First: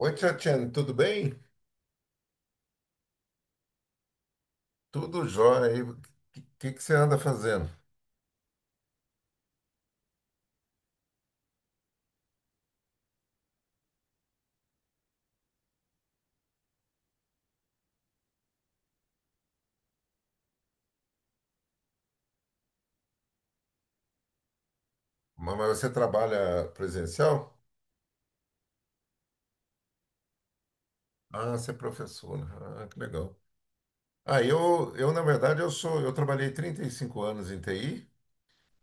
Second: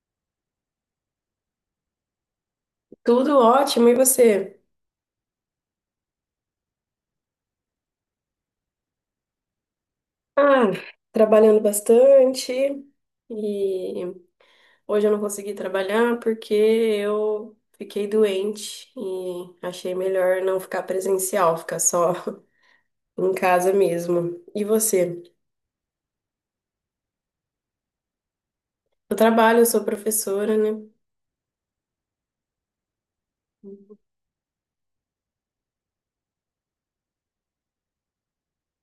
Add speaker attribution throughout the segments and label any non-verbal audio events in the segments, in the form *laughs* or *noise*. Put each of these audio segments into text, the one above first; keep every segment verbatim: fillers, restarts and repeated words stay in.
Speaker 1: Oi, Tchatchen, tudo bem?
Speaker 2: Tudo ótimo, e você?
Speaker 1: Tudo jóia aí. O que, que que você anda fazendo?
Speaker 2: Ah, trabalhando bastante e hoje eu não consegui trabalhar porque eu fiquei doente e achei melhor não ficar presencial, ficar só *laughs* em casa mesmo. E você?
Speaker 1: Ma- Mas você trabalha presencial?
Speaker 2: Eu trabalho, eu sou professora, né?
Speaker 1: Ah, você é professora. Ah, que legal. Ah, eu, eu na verdade, eu sou, eu trabalhei trinta e cinco anos em T I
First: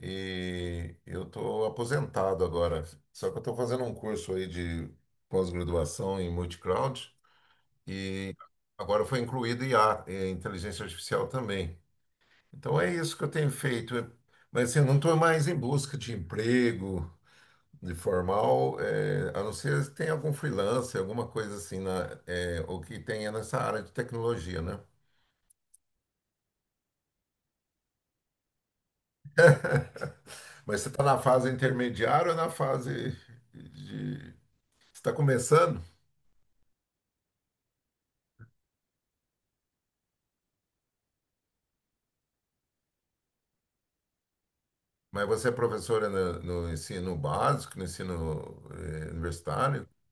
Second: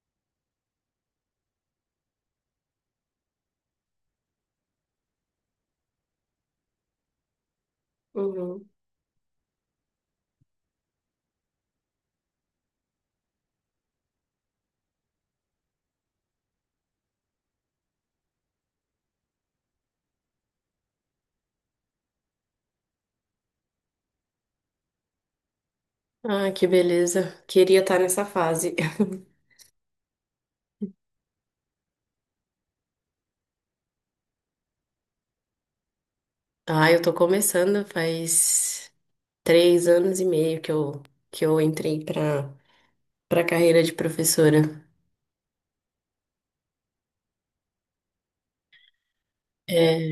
Speaker 1: e eu estou aposentado agora. Só que eu estou fazendo um curso aí de pós-graduação em multicloud e
Speaker 2: Uhum.
Speaker 1: agora foi incluído I A, eh, inteligência artificial também. Então é isso que eu tenho feito. Mas assim, eu não estou mais em busca de emprego. De formal, é, a não ser se tem algum freelancer, alguma coisa assim, na, é, o que tenha nessa área de tecnologia, né?
Speaker 2: Ah, que beleza. Queria estar nessa fase. *laughs*
Speaker 1: *laughs* Mas você está na fase intermediária ou na fase de... Você está começando,
Speaker 2: Ah, eu tô começando faz três anos e meio que eu, que eu entrei pra, pra carreira de professora.
Speaker 1: mas você é professora no, no ensino básico, no ensino eh, universitário,
Speaker 2: É,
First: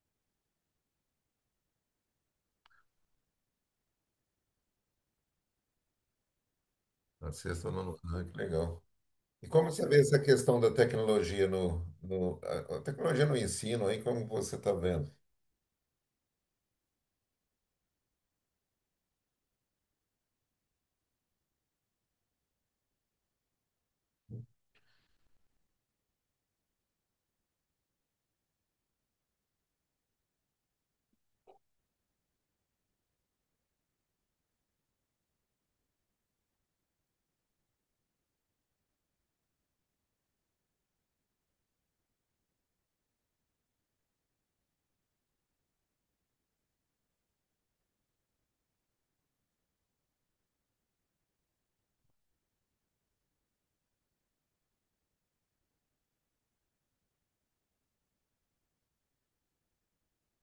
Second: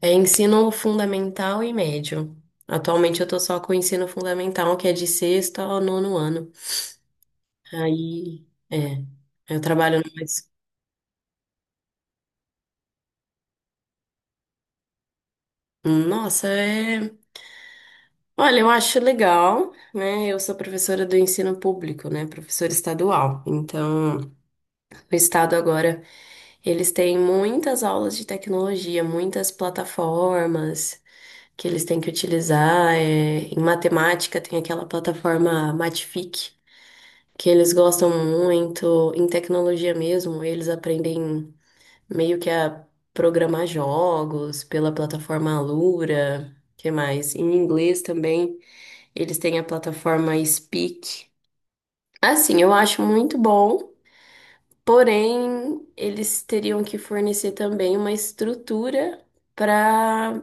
Speaker 2: é ensino fundamental e médio. Atualmente eu tô só com o ensino fundamental, que é de sexto ao nono ano.
Speaker 1: na sexta, ou nono ano, que
Speaker 2: Aí,
Speaker 1: legal.
Speaker 2: é,
Speaker 1: E
Speaker 2: eu
Speaker 1: como você vê
Speaker 2: trabalho
Speaker 1: essa
Speaker 2: numa... es-
Speaker 1: questão da tecnologia no, no- a a tecnologia no ensino aí, como você está vendo?
Speaker 2: Nossa, é... Olha, eu acho legal, né? Eu sou professora do ensino público, né? Professora estadual. Então, o estado agora, eles têm muitas aulas de tecnologia, muitas plataformas que eles têm que utilizar. é, Em matemática tem aquela plataforma Matific, que eles gostam muito em tecnologia mesmo, eles aprendem meio que a programar jogos pela plataforma Alura, que mais? Em inglês também, eles têm a plataforma Speak. Assim, eu acho muito bom, porém, eles teriam que fornecer também uma estrutura para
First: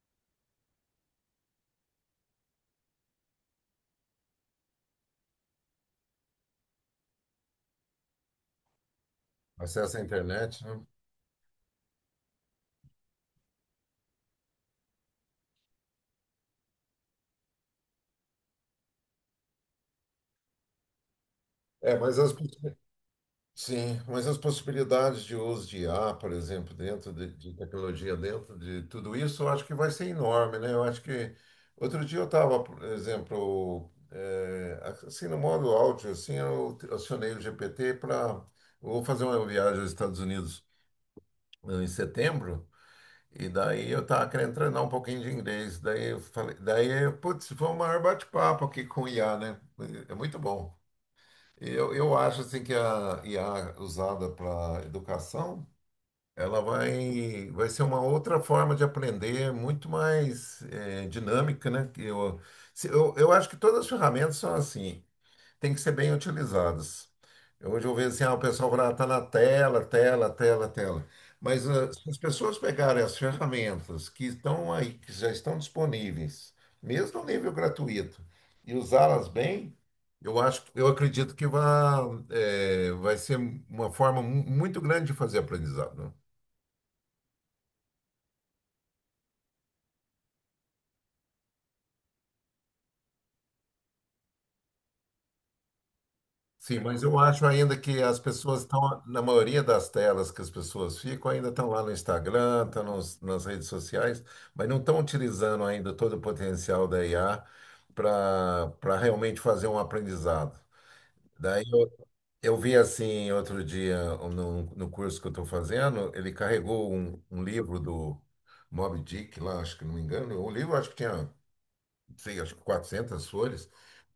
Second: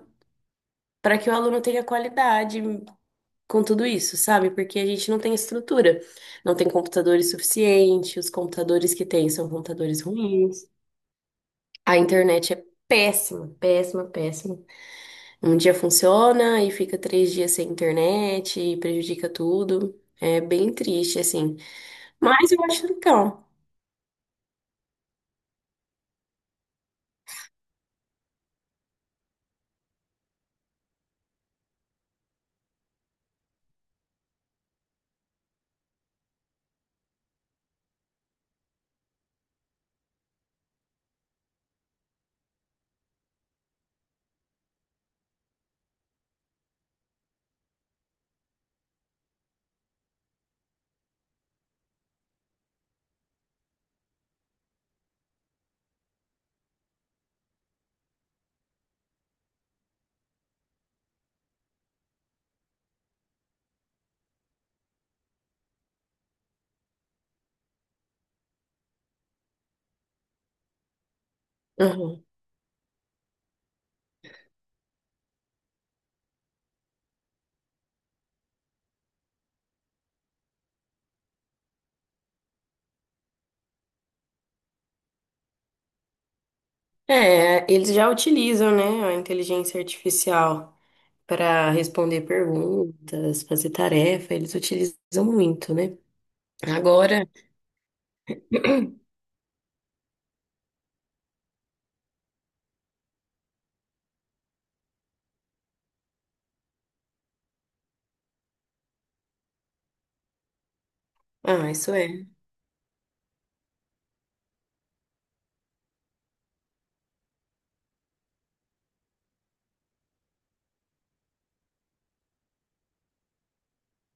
Speaker 2: para que o aluno tenha qualidade com tudo isso, sabe? Porque a gente não tem estrutura, não tem computadores suficientes, os computadores que tem são
Speaker 1: Acesso à
Speaker 2: computadores
Speaker 1: internet,
Speaker 2: ruins,
Speaker 1: né?
Speaker 2: a internet é péssima, péssima, péssima. Um dia funciona e fica três dias sem internet e prejudica tudo. É bem triste, assim.
Speaker 1: É, mas as
Speaker 2: Mas eu acho legal.
Speaker 1: Sim, mas as possibilidades de uso de I A, por exemplo, dentro de, de tecnologia, dentro de tudo isso, eu acho que vai ser enorme, né? Eu acho que outro dia eu estava, por exemplo, eh, assim no modo áudio, assim, eu acionei o G P T para vou fazer uma viagem aos Estados Unidos eh, em setembro e daí eu estava querendo treinar um pouquinho de inglês, daí eu falei, daí putz, foi um maior bate-papo aqui com o I A, né? É muito bom. Eu, eu acho assim que a I A usada para educação, ela vai, vai ser uma outra forma de aprender, muito mais eh, dinâmica, né? Que Eu, se- eu, eu acho que todas as ferramentas são assim têm que ser bem utilizadas. Hoje eu vejo assim, ah, o pessoal fala, está na tela, tela, tela, tela. Mas ah, se as
Speaker 2: Uhum.
Speaker 1: pessoas pegarem as ferramentas que estão aí, que já estão disponíveis, mesmo no nível gratuito, e usá-las bem, eu acho, eu acredito que vai, vai ser uma forma mu- muito grande de fazer aprendizado.
Speaker 2: É, eles já utilizam, né, a inteligência artificial para responder perguntas, fazer tarefa, eles utilizam muito, né?
Speaker 1: Sim, mas eu
Speaker 2: Agora,
Speaker 1: acho ainda que as pessoas estão, na maioria das telas que as pessoas ficam, ainda estão lá no Instagram, estão nos- nas redes sociais, mas não estão utilizando ainda todo o potencial da I A para para realmente fazer um aprendizado. Daí
Speaker 2: ah,
Speaker 1: eu,
Speaker 2: isso é.
Speaker 1: eu vi assim outro dia no, no curso que eu estou fazendo, ele carregou um, um livro do Moby Dick lá, acho que não me engano, o livro acho que tinha, não sei, acho que quatrocentas folhas,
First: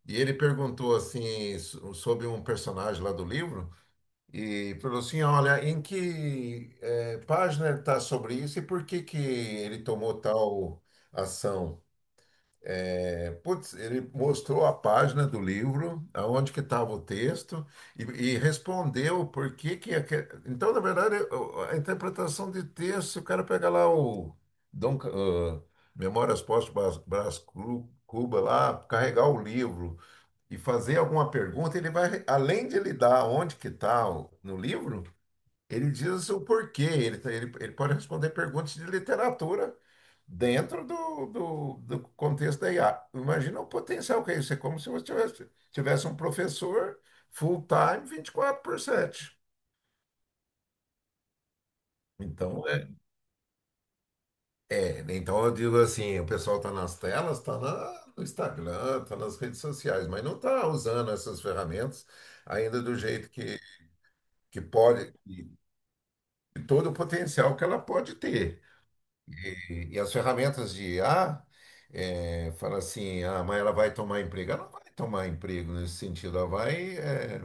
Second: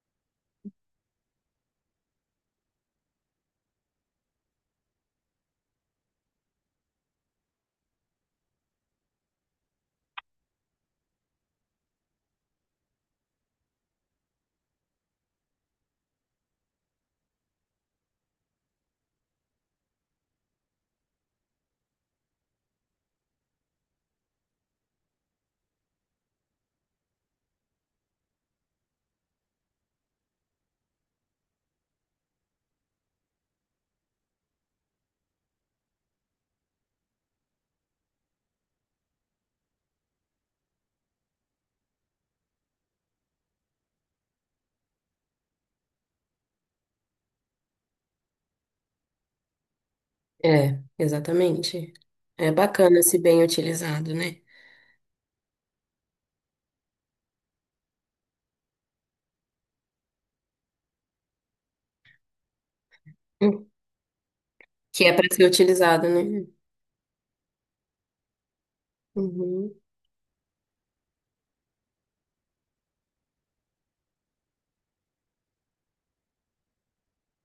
Speaker 1: e ele perguntou assim so- sobre um personagem lá do livro. E falou assim, olha, em que eh, página ele está sobre isso e por que que ele tomou tal ação? É, putz, ele mostrou a página do livro, aonde que estava o texto e, e respondeu por que é que... aque- Então, na verdade, o- a interpretação de texto, se o cara pega lá o Dom, Ca- ah, Memórias Póstumas Brás Brás Cru- Cuba lá, carregar o livro e fazer alguma pergunta, ele vai, além de ele dar onde que está o- no livro, ele diz assim o porquê, ele, tá- ele, ele pode responder perguntas de literatura dentro do, do, do contexto da I A. Imagina o potencial que é isso, é como se você tivesse, tivesse um professor full-time vinte e quatro por sete.
Speaker 2: É, exatamente. É
Speaker 1: Então, é,
Speaker 2: bacana se bem utilizado, né?
Speaker 1: é, então eu digo assim, o pessoal está nas telas, está no Instagram, está nas redes sociais, mas não está usando essas ferramentas ainda do jeito que,
Speaker 2: Hum.
Speaker 1: que
Speaker 2: Que
Speaker 1: pode,
Speaker 2: é para ser
Speaker 1: e
Speaker 2: utilizado, né?
Speaker 1: todo o potencial que ela pode ter.
Speaker 2: Uhum.
Speaker 1: E, e as ferramentas de I A, eh, fala assim, ah, mas ela vai tomar emprego. Ela não vai tomar emprego nesse sentido, ela vai. Eh,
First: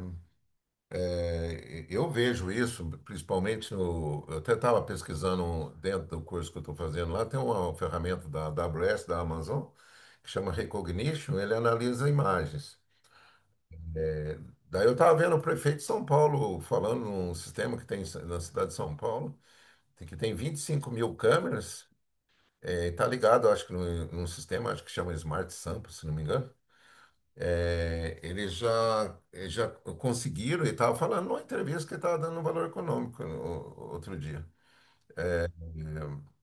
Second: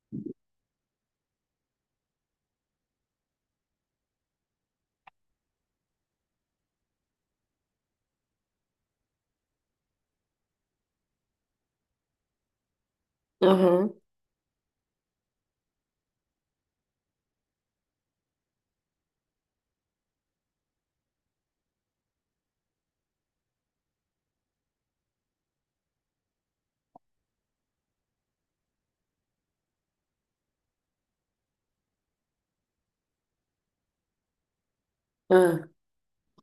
Speaker 1: eh, eu vejo isso, principalmente no. Eu até estava pesquisando um- dentro do curso que eu estou fazendo lá, tem uma ferramenta da A W S, da Amazon, que chama Recognition, ele analisa imagens.
Speaker 2: Aham.
Speaker 1: Daí eu estava vendo o prefeito de São Paulo falando num sistema que tem na cidade de São Paulo, que tem vinte e cinco mil câmeras. Está ligado, acho que num, num sistema, acho que chama Smart Sample, se não me engano. É, eles já, eles já conseguiram, e estava falando numa entrevista que estava dando um valor econômico no- outro dia. É,
Speaker 2: Ah.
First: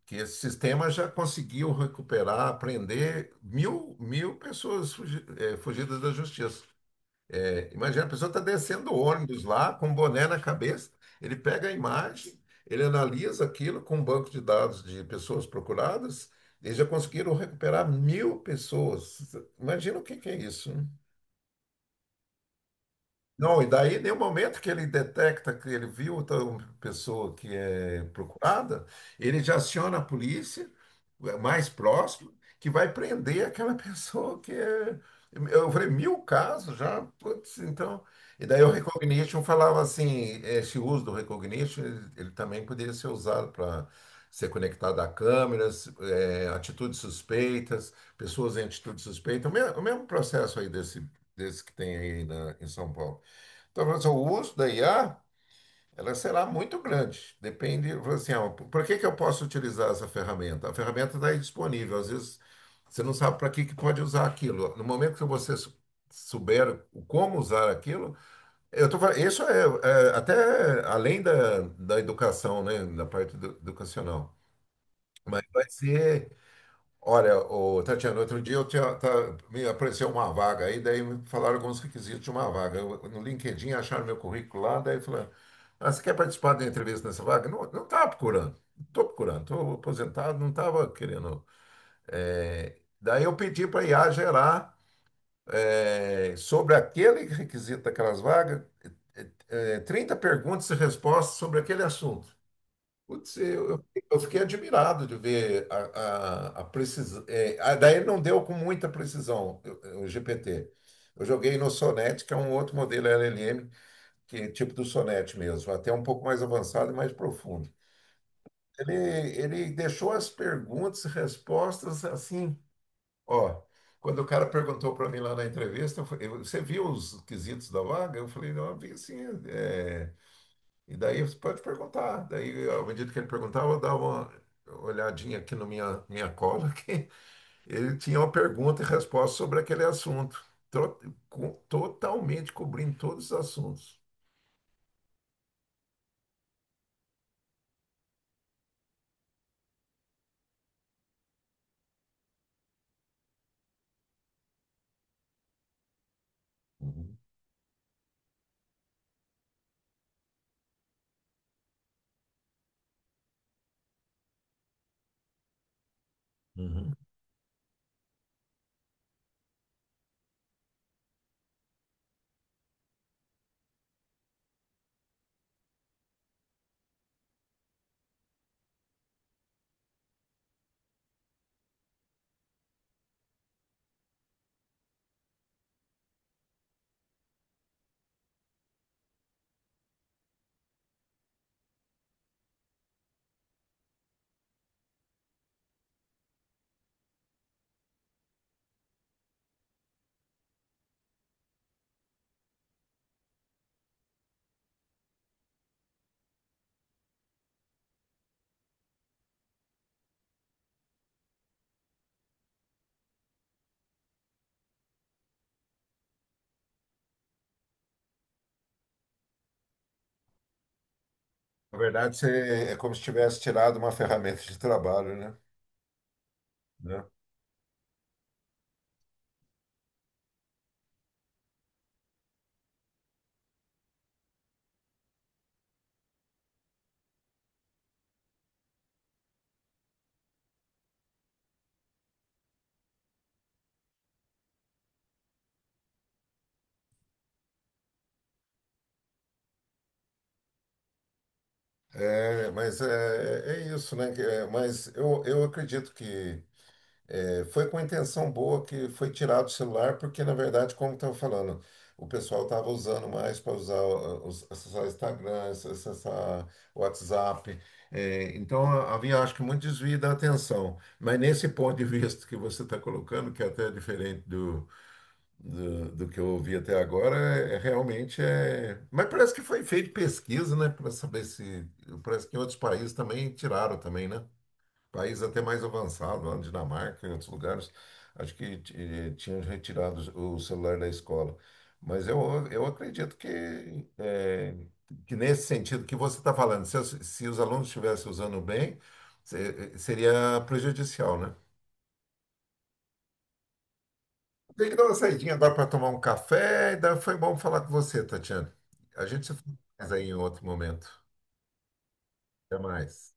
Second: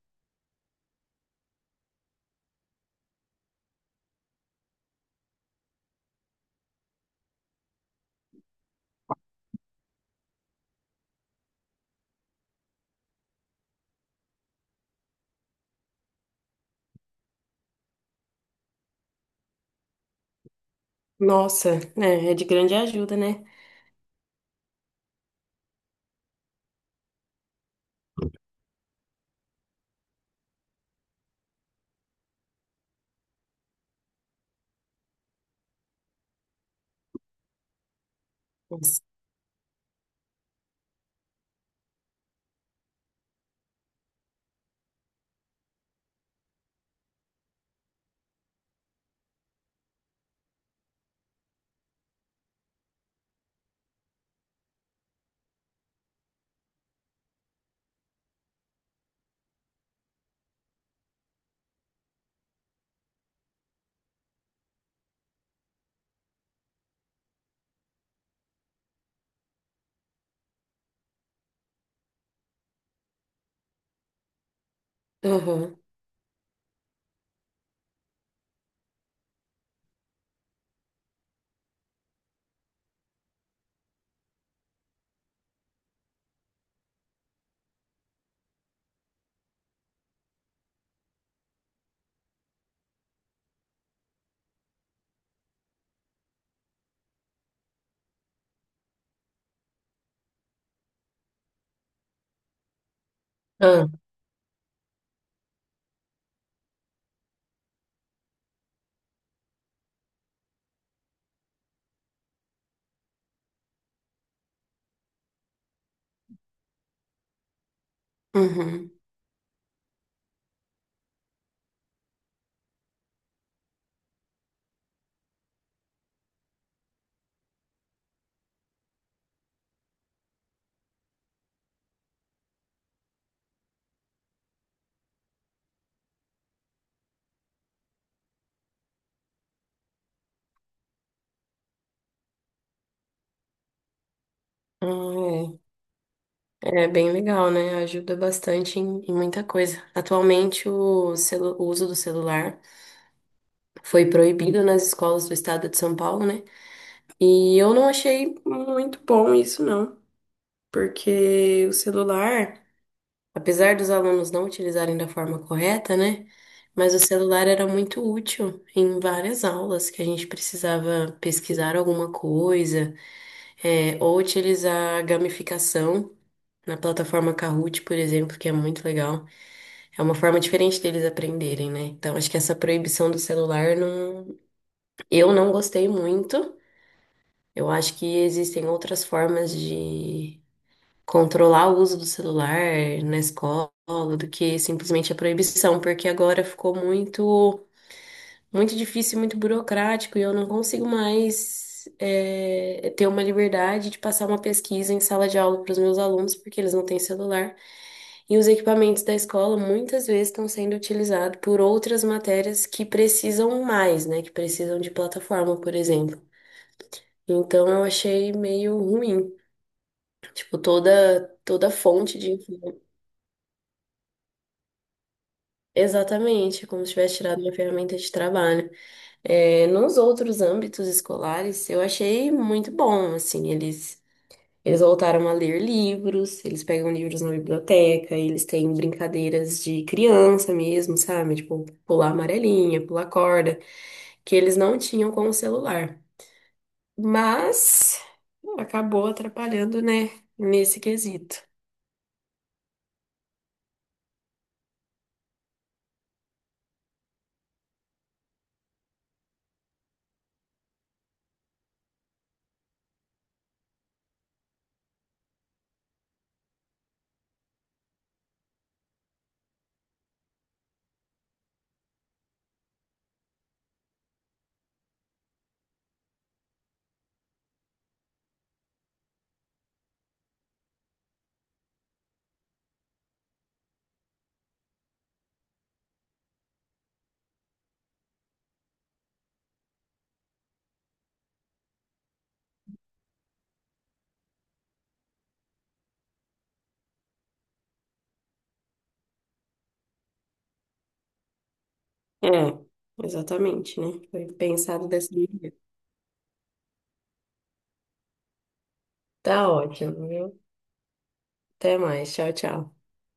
Speaker 1: que esse sistema já conseguiu recuperar, prender mil, mil pessoas fugi- é, fugidas da justiça. É, imagina, a pessoa está descendo o ônibus lá, com um boné na cabeça, ele pega a imagem, ele analisa aquilo com um banco de dados de pessoas procuradas, eles já conseguiram recuperar mil pessoas. Imagina o que que é isso,
Speaker 2: Nossa, é, é de grande ajuda, né?
Speaker 1: não, e daí, no momento que ele detecta que ele viu outra pessoa que é procurada, ele já aciona a polícia eh, mais próxima, que vai prender aquela *laughs* pessoa que é. Eu falei, mil casos já, putz, então. E daí o
Speaker 2: Nossa.
Speaker 1: recognition falava assim: esse uso do recognition, ele, ele também poderia ser usado para ser conectado a câmeras, eh, atitudes suspeitas, pessoas em atitudes suspeitas, o mesmo, o mesmo processo aí desse, desse que tem aí na- em São Paulo. Então, mas o uso da I A, ela será muito grande. Depende, assim, ó, para que que eu posso utilizar essa ferramenta? A ferramenta está aí disponível. Às vezes, você não sabe para que que pode usar aquilo. No momento que você sou- souber o como usar aquilo, eu tô falando, isso é, é até além da, da educação, né, da parte edu- educacional. Mas vai
Speaker 2: Aham.
Speaker 1: ser Olha, ô, Tatiana, outro dia eu tinha- tá- me apareceu uma vaga aí, daí me falaram alguns requisitos de uma vaga. Eu- no LinkedIn acharam meu currículo lá, daí falaram, ah, você quer participar da entrevista nessa vaga? Não, não estava procurando, não estou procurando, estou aposentado, não estava querendo. É, daí eu pedi para a I A gerar é, sobre aquele requisito daquelas vagas, é, é, trinta perguntas e respostas sobre aquele assunto. Putz, eu, eu
Speaker 2: Ah.
Speaker 1: fiquei eu fiquei admirado de ver a, a, precisão. Daí ele não deu com muita precisão eu- eu- o G P T. Eu joguei no Sonnet, que é um outro modelo L L M, que é tipo do Sonnet mesmo, até um pouco mais avançado e mais profundo.
Speaker 2: Uhum.
Speaker 1: Ele, ele deixou as perguntas e respostas assim, ó. Quando o cara perguntou para mim lá na entrevista, eu falei, você viu os quesitos da vaga? Eu falei, não, eu vi sim. é, e daí você pode perguntar. Daí, à medida que ele perguntava, eu dava uma olhadinha aqui na minha, minha cola, *laughs* que ele tinha uma pergunta e resposta sobre aquele assunto. Tro- co- Totalmente cobrindo todos os assuntos.
Speaker 2: Ah, é. É bem legal, né? Ajuda bastante em, em muita coisa. Atualmente, o, celu- o uso do celular foi proibido nas escolas do estado de São Paulo, né?
Speaker 1: Uhum.
Speaker 2: E eu não achei muito bom isso, não. Porque o celular. Apesar dos alunos não utilizarem da forma correta, né? Mas
Speaker 1: Uhum.
Speaker 2: o celular era muito útil em várias aulas que a gente precisava pesquisar alguma coisa, é, ou utilizar a gamificação na plataforma Kahoot, por exemplo, que é muito legal. É uma forma diferente deles aprenderem, né? Então, acho que essa proibição do celular não eu não gostei muito. Eu acho que existem outras formas de controlar o uso do celular na escola do que simplesmente a proibição, porque agora ficou muito, muito difícil, muito burocrático e eu não consigo mais eh, ter uma liberdade de passar uma pesquisa em sala de aula para os meus alunos, porque eles não têm celular. E os equipamentos da escola muitas vezes estão sendo utilizados por outras matérias que precisam mais, né? Que precisam de plataforma, por exemplo. Então eu achei meio ruim. Tipo, toda toda
Speaker 1: Na verdade,
Speaker 2: fonte de
Speaker 1: você, é como se tivesse tirado uma ferramenta de trabalho, né?
Speaker 2: Exatamente, é como se
Speaker 1: Né?
Speaker 2: tivesse tirado minha ferramenta de trabalho. É, nos outros âmbitos escolares, eu achei muito bom, assim, eles, eles voltaram a ler livros, eles pegam livros na biblioteca, eles têm brincadeiras de criança mesmo, sabe? Tipo, pular amarelinha, pular corda, que eles não tinham com o celular. Mas acabou atrapalhando, né, nesse quesito.
Speaker 1: É, mas é, é isso, né? Que é- Mas eu, eu acredito que É, foi com intenção boa que foi tirado o celular, porque na verdade, como eu estava falando, o pessoal estava usando mais para usar o- os- acessar o Instagram, acessar o WhatsApp. É, então a- havia, acho que, muito desvio da atenção. Mas nesse ponto de vista que você está colocando, que é até diferente do, do, do que eu ouvi até agora, é, é, realmente é. Mas parece que foi feito pesquisa, né, para saber se. Parece que em outros países também tiraram também, né? País até mais avançado, lá na Dinamarca, em outros lugares, acho que eh, tinham retirado o celular da escola. Mas eu, eu acredito que, eh, que nesse sentido que você está falando, se, os se os alunos estivessem usando bem, se- seria prejudicial, né?
Speaker 2: É, exatamente, né? Foi
Speaker 1: Tem que dar
Speaker 2: pensado
Speaker 1: uma
Speaker 2: dessa
Speaker 1: saidinha agora
Speaker 2: maneira.
Speaker 1: para tomar um café, e daí foi bom falar com você, Tatiana. A gente se fala
Speaker 2: Tá
Speaker 1: mais aí
Speaker 2: ótimo,
Speaker 1: em
Speaker 2: viu?
Speaker 1: outro momento.
Speaker 2: Até mais. Tchau,
Speaker 1: Até
Speaker 2: tchau.
Speaker 1: mais.